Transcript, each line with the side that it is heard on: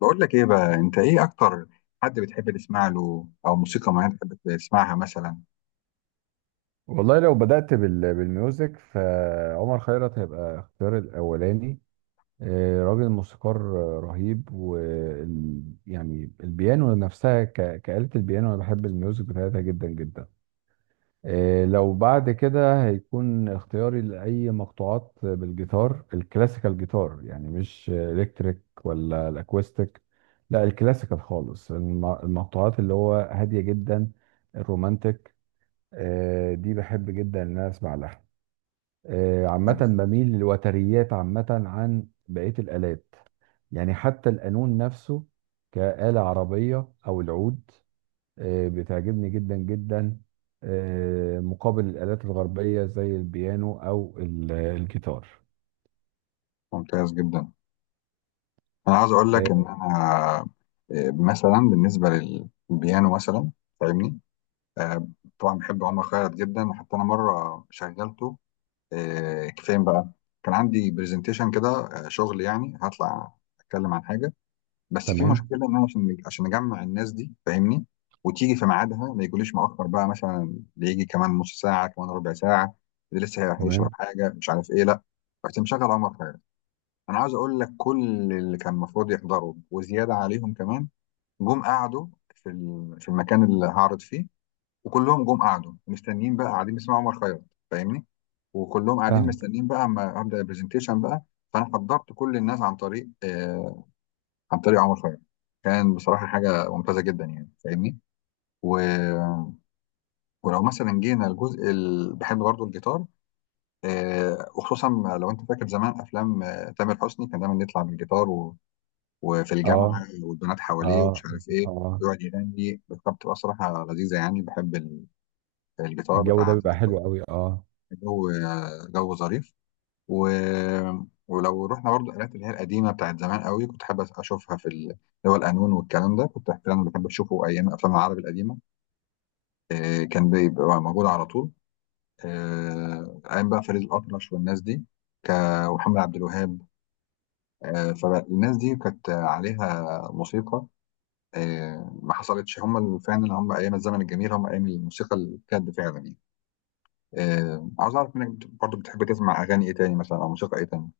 left: بقول لك ايه بقى؟ انت ايه اكتر حد بتحب تسمع له او موسيقى معينه بتحب تسمعها مثلا؟
right: والله لو بدأت بالميوزك فعمر خيرت هيبقى اختيار الأولاني. راجل موسيقار رهيب يعني البيانو نفسها كآلة البيانو، أنا بحب الميوزك بتاعتها جدا جدا. لو بعد كده هيكون اختياري لأي مقطوعات بالجيتار الكلاسيكال، جيتار يعني مش إلكتريك ولا الأكوستيك. لا الكلاسيكال خالص، المقطوعات اللي هو هادية جدا، الرومانتك. دي بحب جدا ان انا اسمع لها. عامة
left: ممتاز.
right: بميل للوتريات عامة عن بقية الآلات. يعني حتى القانون نفسه كآلة عربية، أو العود بتعجبني جدا جدا مقابل الآلات الغربية زي البيانو أو الجيتار.
left: ممتاز جدا. انا عايز اقول
right: آه،
left: لك ان انا، مثلا بالنسبه للبيانو مثلا، فاهمني؟ آه، طبعا بحب عمر خيرت جدا. حتى انا مره شغلته، فين بقى؟ كان عندي برزنتيشن كده، شغل يعني، هطلع اتكلم عن حاجه. بس في
right: تمام.
left: مشكله ان انا عشان اجمع الناس دي، فاهمني؟ وتيجي في ميعادها، ما يجوليش مؤخر بقى مثلا، اللي يجي كمان نص ساعه، كمان ربع ساعه، اللي لسه هيشرب
right: تمام.
left: حاجه، مش عارف ايه، لا. رحت مشغل عمر خيرت. انا عاوز اقول لك، كل اللي كان المفروض يحضروا وزياده عليهم كمان، جم قعدوا في في المكان اللي هعرض فيه، وكلهم جم قعدوا مستنيين بقى، قاعدين بيسمعوا عمر خيرت، فاهمني؟ وكلهم قاعدين
right: فاهم.
left: مستنيين بقى اما ابدا البرزنتيشن بقى. فانا حضرت كل الناس عن طريق عن طريق عمر خيرت. كان بصراحة حاجة ممتازة جدا يعني، فاهمني؟ و... ولو مثلا جينا الجزء اللي بحب برضه، الجيتار، وخصوصا لو انت فاكر زمان افلام تامر حسني، كان دايما يطلع بالجيتار وفي
right: اه.
left: الجامعة والبنات حواليه
right: اه.
left: ومش عارف ايه،
right: اه.
left: ويقعد يغني. كانت بتبقى صراحة لذيذة يعني. بحب الجيتار
right: الجو ده
left: بتاع
right: بيبقى
left: تامر حسني.
right: حلو قوي، اه.
left: جو جو ظريف. و... ولو رحنا برضو الآلات اللي هي القديمة بتاعت زمان قوي، كنت حابب أشوفها في اللي هو القانون والكلام ده. كنت أحيانا بحب أشوفه أيام أفلام العربي القديمة. كان بيبقى موجود على طول، أيام بقى فريد الأطرش والناس دي، ك... ومحمد عبد الوهاب. فالناس دي كانت عليها موسيقى، ما حصلتش. هم فعلا هم أيام الزمن الجميل، هم أيام الموسيقى الجد فعلا يعني. عاوز أعرف منك، برضو بتحب تسمع أغاني إيه تاني مثلا، أو موسيقى إيه تاني؟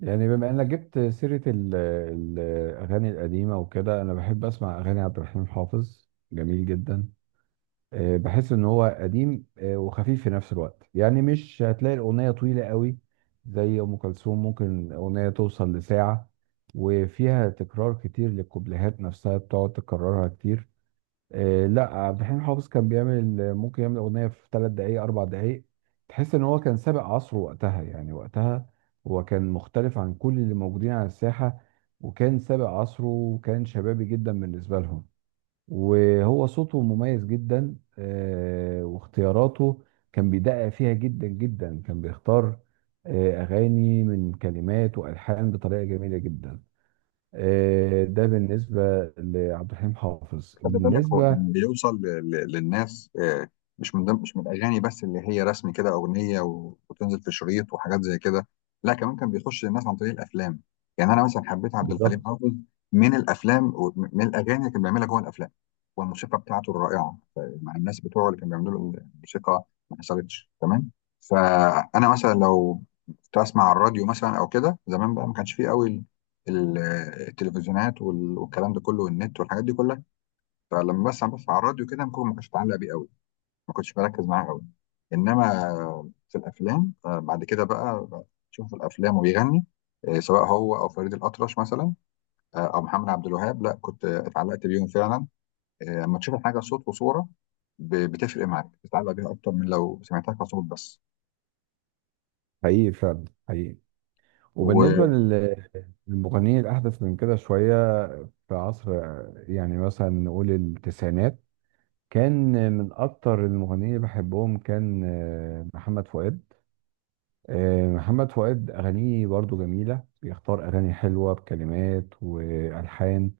right: يعني بما انك جبت سيرة الأغاني القديمة وكده، أنا بحب أسمع أغاني عبد الحليم حافظ، جميل جدا. بحس ان هو قديم وخفيف في نفس الوقت، يعني مش هتلاقي الاغنيه طويله قوي زي ام كلثوم، ممكن اغنيه توصل لساعه، وفيها تكرار كتير للكوبليهات نفسها بتقعد تكررها كتير. لا عبد الحليم حافظ كان بيعمل ممكن يعمل اغنيه في 3 دقائق، 4 دقائق. تحس ان هو كان سابق عصره وقتها، يعني وقتها هو كان مختلف عن كل اللي موجودين على الساحه، وكان سابق عصره وكان شبابي جدا بالنسبه لهم. وهو صوته مميز جدا واختياراته كان بيدقق فيها جدا جدا، كان بيختار أغاني من كلمات وألحان بطريقة جميلة جدا. ده بالنسبة لعبد الحليم حافظ.
left: خلي بالك، هو
right: بالنسبة...
left: اللي بيوصل للناس مش من ضمن، مش من الاغاني بس اللي هي رسمي كده، اغنيه وتنزل في شريط وحاجات زي كده. لا كمان كان بيخش للناس عن طريق الافلام. يعني انا مثلا حبيت عبد الحليم
right: بالظبط.
left: حافظ من الافلام، ومن الاغاني اللي كان بيعملها جوه الافلام، والموسيقى بتاعته الرائعه، مع الناس بتوعه اللي كانوا بيعملوا له الموسيقى، ما حصلتش. تمام. فانا مثلا لو كنت اسمع على الراديو مثلا او كده زمان بقى، ما كانش فيه قوي ال- التلفزيونات والكلام ده كله، والنت والحاجات دي كلها. فلما بس بص على الراديو كده، ممكن ما كنتش متعلق بيه قوي، ما كنتش بركز معاه قوي. انما في الافلام بعد كده بقى، تشوف في الافلام وبيغني، سواء هو او فريد الاطرش مثلا، او محمد عبد الوهاب، لا كنت اتعلقت بيهم فعلا. لما تشوف الحاجه صوت وصوره، بتفرق معاك، بتتعلق بيها اكتر من لو سمعتها كصوت بس.
right: حقيقي فعلا، حقيقي.
left: واه.
right: وبالنسبة للمغنيين الأحدث من كده شوية، في عصر يعني مثلا نقول التسعينات، كان من أكتر المغنيين اللي بحبهم كان محمد فؤاد. محمد فؤاد أغانيه برضو جميلة، بيختار أغاني حلوة بكلمات وألحان،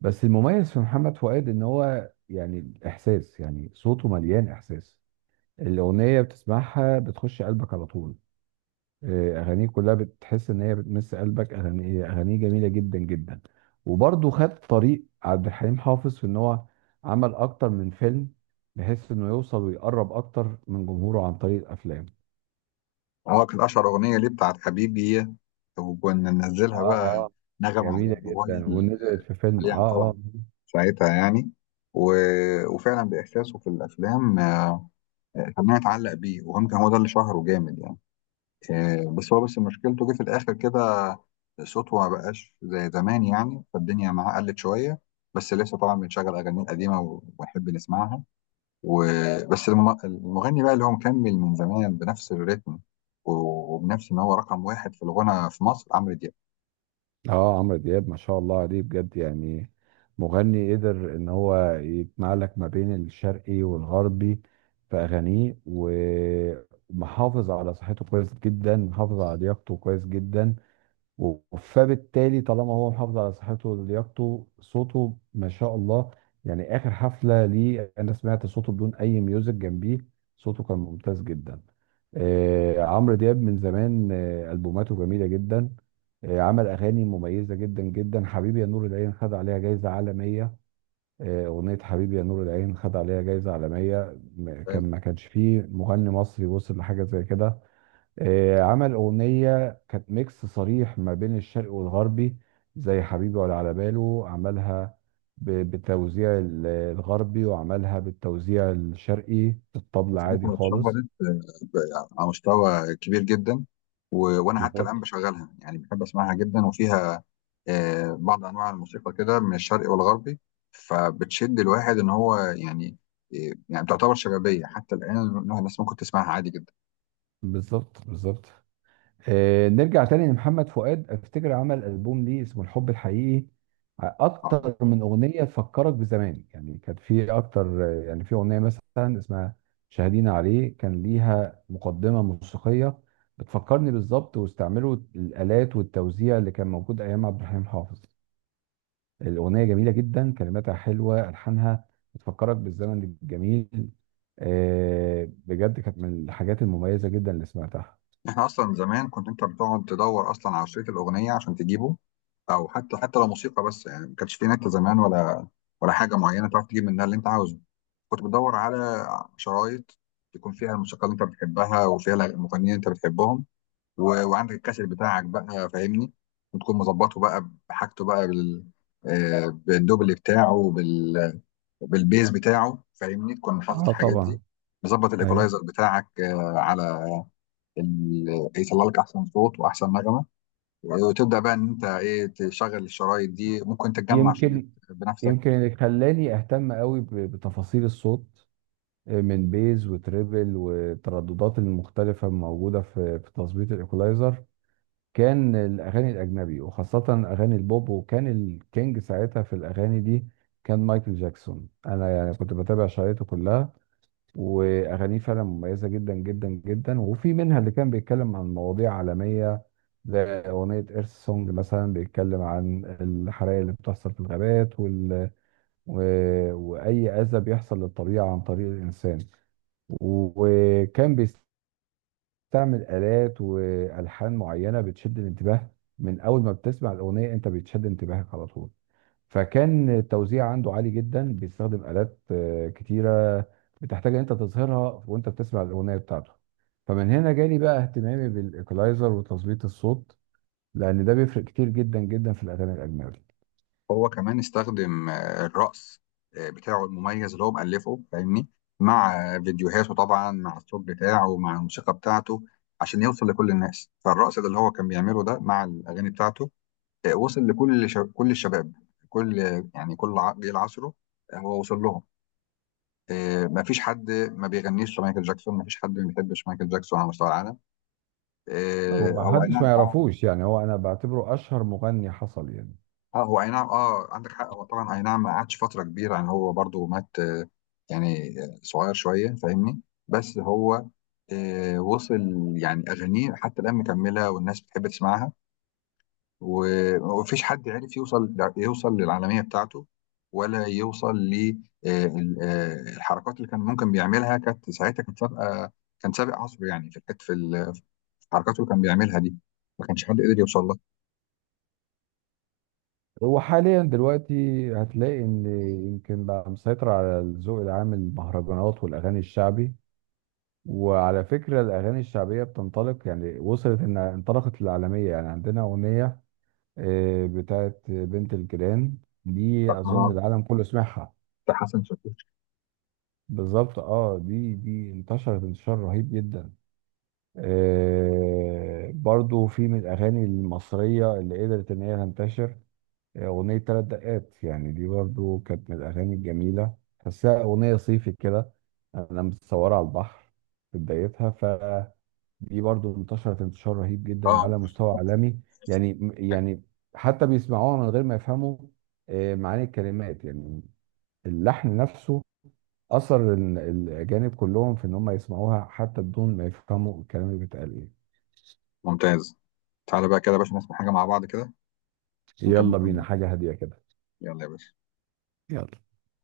right: بس المميز في محمد فؤاد إن هو يعني الإحساس، يعني صوته مليان إحساس، الأغنية بتسمعها بتخش قلبك على طول. أغانيه كلها بتحس إن هي بتمس قلبك، أغاني أغانيه جميلة جدا جدا. وبرضو خد طريق عبد الحليم حافظ في إن هو عمل أكتر من فيلم بحيث إنه يوصل ويقرب أكتر من جمهوره عن طريق الأفلام.
left: كان اشهر اغنيه ليه بتاعت حبيبي، وكنا ننزلها
right: اه.
left: بقى
right: اه.
left: نغم على
right: جميلة
left: الموبايل
right: جدا، ونزلت في فيلم. اه.
left: عليها طبعا،
right: اه.
left: ساعتها يعني. و... وفعلا بإحساسه في الأفلام، خلاني أتعلق بيه. وهم كان هو ده اللي شهره جامد يعني. بس هو بس مشكلته جه في الآخر كده، صوته ما بقاش زي زمان يعني، فالدنيا معاه قلت شوية. بس لسه طبعا بنشغل أغاني القديمة ونحب نسمعها. وبس. المغني بقى اللي هو مكمل من زمان بنفس الريتم، وبنفس إن هو رقم واحد في الغنى في مصر، عمرو دياب.
right: اه، عمرو دياب ما شاء الله عليه بجد، يعني مغني قدر ان هو يجمع لك ما بين الشرقي والغربي في اغانيه ومحافظ على صحته كويس جدا، محافظ على لياقته كويس جدا، فبالتالي طالما هو محافظ على صحته ولياقته صوته ما شاء الله. يعني اخر حفله ليه انا سمعت صوته بدون اي ميوزك جنبيه، صوته كان ممتاز جدا. عمرو دياب من زمان البوماته جميله جدا. عمل اغاني مميزه جدا جدا، حبيبي يا نور العين خد عليها جايزه عالميه. اغنيه حبيبي يا نور العين خد عليها جايزه عالميه. كان ما كانش فيه مغني مصري وصل لحاجه زي كده. عمل أغنية كانت ميكس صريح ما بين الشرقي والغربي، زي حبيبي ولا على باله، عملها بالتوزيع الغربي وعملها بالتوزيع الشرقي الطبل عادي
left: ساعتها اتشهرت
right: خالص.
left: آه، ب- على مستوى كبير جدا. وانا حتى الان
right: بالظبط.
left: بشغلها يعني، بحب اسمعها جدا، وفيها بعض انواع الموسيقى كده من الشرقي والغربي، فبتشد الواحد ان هو يعني، يعني تعتبر شبابيه حتى الان، إنها الناس ممكن تسمعها عادي جدا.
right: بالظبط. بالظبط. نرجع تاني لمحمد فؤاد، افتكر عمل ألبوم ليه اسمه الحب الحقيقي، اكتر من اغنيه تفكرك بزمان، يعني كانت في اكتر، يعني في اغنيه مثلا اسمها شاهدين عليه، كان ليها مقدمه موسيقيه بتفكرني بالظبط، واستعملوا الالات والتوزيع اللي كان موجود ايام عبد الحليم حافظ. الاغنيه جميله جدا، كلماتها حلوه، الحانها بتفكرك بالزمن الجميل. بجد كانت من الحاجات المميزه جدا اللي سمعتها.
left: احنا اصلا زمان كنت انت بتقعد تدور اصلا على شريط الاغنيه عشان تجيبه، او حتى حتى لو موسيقى بس يعني. ما كانش في نت زمان، ولا ولا حاجه معينه تعرف تجيب منها اللي انت عاوزه. كنت بدور على شرايط يكون فيها الموسيقى اللي انت بتحبها، وفيها المغنيين اللي انت بتحبهم. وعندك الكاسيت بتاعك بقى، فاهمني؟ وتكون مظبطه بقى بحاجته بقى، بالدوبل بتاعه، بالبيز بتاعه، فاهمني؟ تكون حافظ
right: اه
left: الحاجات
right: طبعا.
left: دي، مظبط
right: ايوه.
left: الايكولايزر بتاعك على ال... يطلع لك احسن صوت واحسن نغمه، وتبدا بقى ان انت ايه، تشغل الشرايط دي. ممكن تجمع شريط
right: يمكن
left: بنفسك.
right: يمكن اللي خلاني اهتم قوي بتفاصيل الصوت من بيز وتريبل والترددات المختلفه الموجوده في تظبيط الايكولايزر، كان الاغاني الاجنبي وخاصه اغاني البوب، وكان الكينج ساعتها في الاغاني دي كان مايكل جاكسون. انا يعني كنت بتابع شرايطه كلها، واغانيه فعلا مميزه جدا جدا جدا، وفي منها اللي كان بيتكلم عن مواضيع عالميه زي اغنيه ايرث سونج مثلا، بيتكلم عن الحرائق اللي بتحصل في الغابات وأي أذى بيحصل للطبيعة عن طريق الإنسان. وكان بيستعمل آلات وألحان معينة بتشد الانتباه، من أول ما بتسمع الأغنية أنت بتشد انتباهك على طول. فكان التوزيع عنده عالي جدا، بيستخدم آلات كتيرة بتحتاج أن أنت تظهرها وأنت بتسمع الأغنية بتاعته. فمن هنا جالي بقى اهتمامي بالإيكولايزر وتظبيط الصوت، لأن ده بيفرق كتير جدا جدا في الأغاني الأجنبي.
left: هو كمان استخدم الرقص بتاعه المميز اللي هو مألفه، فاهمني؟ مع فيديوهاته طبعا، مع الصوت بتاعه، مع الموسيقى بتاعته، عشان يوصل لكل الناس. فالرقص ده اللي هو كان بيعمله ده مع الأغاني بتاعته، وصل لكل كل الشباب، كل يعني كل جيل عصره، هو وصل لهم. ما فيش حد ما بيغنيش مايكل جاكسون، ما فيش حد ما بيحبش مايكل جاكسون على مستوى العالم.
right: وما
left: او
right: حدش ما
left: انا
right: يعرفوش، يعني هو انا بعتبره اشهر مغني حصل يعني.
left: اه. هو اي نعم، اه عندك حق. هو طبعا اي نعم، ما قعدش فتره كبيره يعني، هو برضو مات يعني صغير شويه، فاهمني؟ بس هو وصل يعني. اغانيه حتى الان مكمله، والناس بتحب تسمعها. ومفيش حد عرف يوصل، يوصل للعالميه بتاعته، ولا يوصل للحركات اللي كان ممكن بيعملها. كانت ساعتها كانت سابقه، كان سابق عصره يعني، في في في الحركات اللي كان بيعملها دي، ما كانش حد قدر يوصل لها.
right: هو حاليا دلوقتي هتلاقي ان يمكن بقى مسيطر على الذوق العام المهرجانات والاغاني الشعبي، وعلى فكره الاغاني الشعبيه بتنطلق، يعني وصلت ان انطلقت للعالميه، يعني عندنا اغنيه بتاعت بنت الجيران، دي اظن
left: آه،
right: العالم كله سمعها.
left: ده حسن شاكوش.
right: بالظبط. اه، دي انتشرت انتشار رهيب جدا. برضو في من الاغاني المصريه اللي قدرت ان هي تنتشر، أغنية 3 دقات، يعني دي برضو كانت من الأغاني الجميلة، تحسها أغنية صيفي كده، أنا متصورة على البحر في بدايتها، فدي برضو انتشرت انتشار رهيب جدا
left: اه.
right: على مستوى عالمي. يعني حتى بيسمعوها من غير ما يفهموا معاني الكلمات، يعني اللحن نفسه أثر الأجانب كلهم في إن هم يسمعوها حتى بدون ما يفهموا الكلام اللي بيتقال إيه.
left: ممتاز. تعالى بقى كده يا باشا نسمع حاجة مع بعض كده، ونكمل
right: يلا بينا
left: كلامنا.
right: حاجة هادية كده.
left: يلا يا باشا.
right: يلا.